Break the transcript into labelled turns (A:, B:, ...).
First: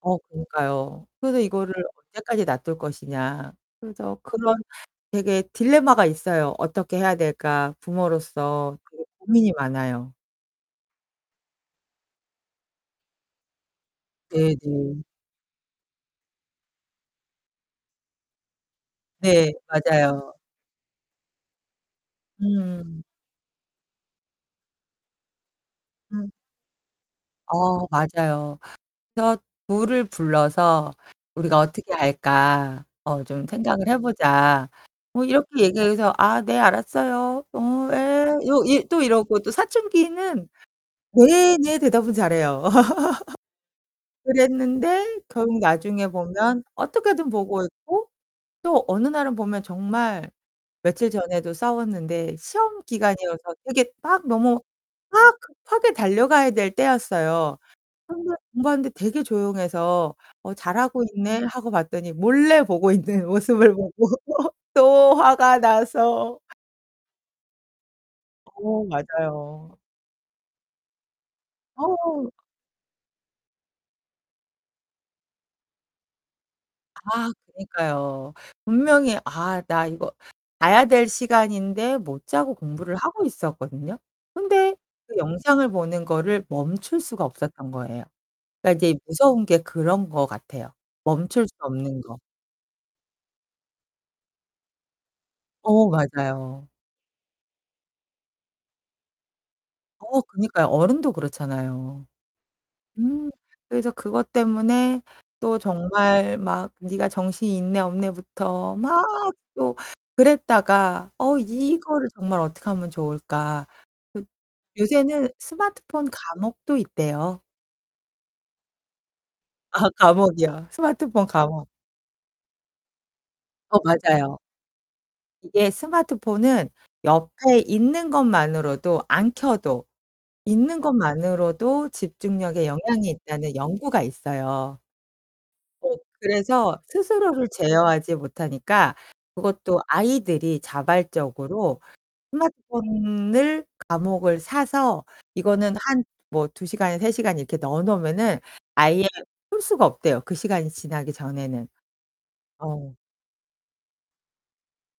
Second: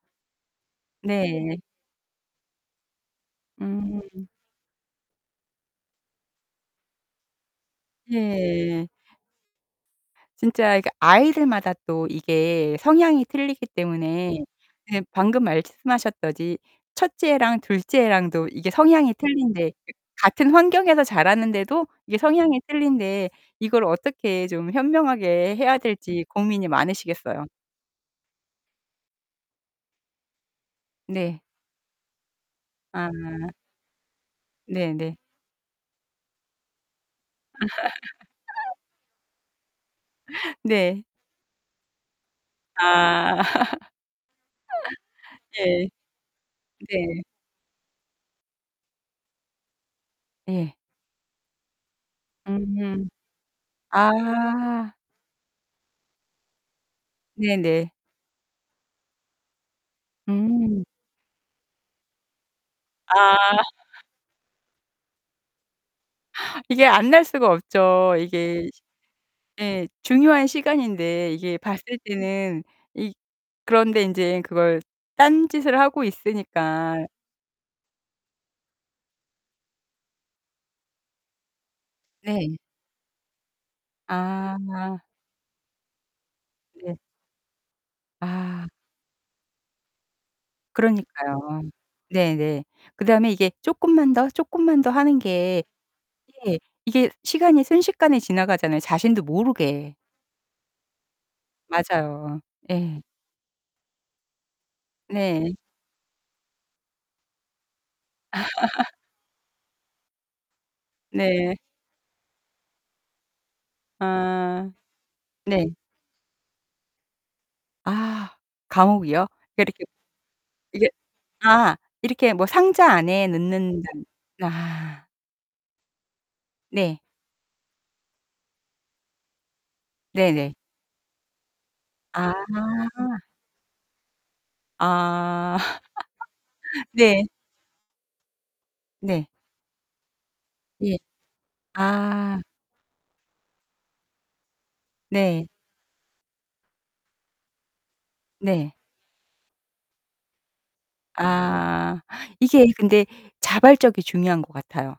A: 어 그니까요. 그래서
B: 네.
A: '이거를 언제까지 놔둘 것이냐?' 그래서
B: 음.
A: 그런 되게 딜레마가 있어요. '어떻게 해야 될까?' 부모로서
B: 예.
A: 되게 고민이 많아요.
B: 진짜 이 그 아이들마다 또 이게 성향이 틀리기 때문에
A: 네 네.
B: 네 방금 말씀하셨듯이 첫째랑 둘째 애랑도 이게 성향이
A: 네.
B: 틀린데
A: 맞아요.
B: 같은 환경에서 자라는데도 이게 성향이
A: 음.
B: 틀린데 이걸 어떻게 좀 현명하게 해야 될지
A: 음.
B: 고민이 많으시겠어요.
A: 어 맞아요. 그래서 둘을 불러서
B: 네.
A: "우리가 어떻게 할까? 어 좀
B: 아.
A: 생각을 해 보자."
B: 네네.
A: 뭐 이렇게 얘기해서 "아 네, 알았어요. 어 에." 요 이 또 이러고 또 사춘기는
B: 네.
A: "네. 네." 대답은 잘해요.
B: 아.
A: 그랬는데 결국
B: 예.
A: 나중에 보면
B: 네.
A: 어떻게든 보고 있고 또 어느 날은 보면 정말
B: 예.
A: 며칠 전에도 싸웠는데 시험
B: 음.
A: 기간이어서 되게 막 너무
B: 아.
A: 막 급하게 달려가야 될 때였어요.
B: 네네.
A: 혼자 공부하는데 되게 조용해서 '어
B: 음.
A: 잘하고 있네.' 하고 봤더니 몰래 보고 있는
B: 아.
A: 모습을 보고 또 화가 나서
B: 이게 안 날 수가 없죠. 이게
A: 어 맞아요.
B: 예. 중요한 시간인데 이게 봤을
A: 어.
B: 때는 이 그런데 인제 그걸 딴 짓을 하고 있으니까.
A: 아 그니까요. 분명히 아 나 이거 자야 될 시간인데 못 자고
B: 네.
A: 공부를 하고 있었거든요. 근데
B: 아.
A: 그 영상을 보는 거를
B: 네.
A: 멈출 수가 없었던 거예요.
B: 아.
A: 그러니까 이제 무서운 게 그런 것 같아요, 멈출 수
B: 그러니까요.
A: 없는 거.
B: 네네. 그다음에 이게 쪼끔만 더, 조끔만 더 하는 게
A: 어
B: 예.
A: 맞아요.
B: 이게 시간이 순식간에 지나가잖아요, 자신도 모르게.
A: 어 그니까요. 어른도 그렇잖아요.
B: 맞아요. 예.
A: 음. 그래서 그것 때문에
B: 네.
A: 또 정말 막 니가 정신이 있네 없네부터 막 또 그랬다가 어
B: 네.
A: '이거를 정말 어떡하면 좋을까?' 그
B: 아.
A: 요새는
B: 네.
A: 스마트폰 감옥도 있대요.
B: 아 감옥이요? 그 이렇게
A: 아 감옥이요,
B: 이게
A: 스마트폰 감옥.
B: 아 이렇게 뭐 상자 안에
A: 어
B: 넣는
A: 맞아요.
B: 아.
A: 이게 스마트폰은
B: 네.
A: 옆에 있는 것만으로도 안 켜도
B: 네네.
A: 있는 것만으로도
B: 아.
A: 집중력에 영향이 있다는 연구가 있어요.
B: 아.
A: 어 그래서
B: 네.
A: 스스로를 제어하지 못하니까
B: 네.
A: 그것도 아이들이
B: 예.
A: 자발적으로
B: 아.
A: 스마트폰을 감옥을 사서
B: 네.
A: 이거는 한 뭐 2 시간이나 3 시간 이렇게 넣어 놓으면은
B: 네.
A: 아예 쓸 수가 없대요, 그 시간이 지나기 전에는.
B: 아. 이게
A: 어.
B: 근데 자발적이 중요한 것 같아요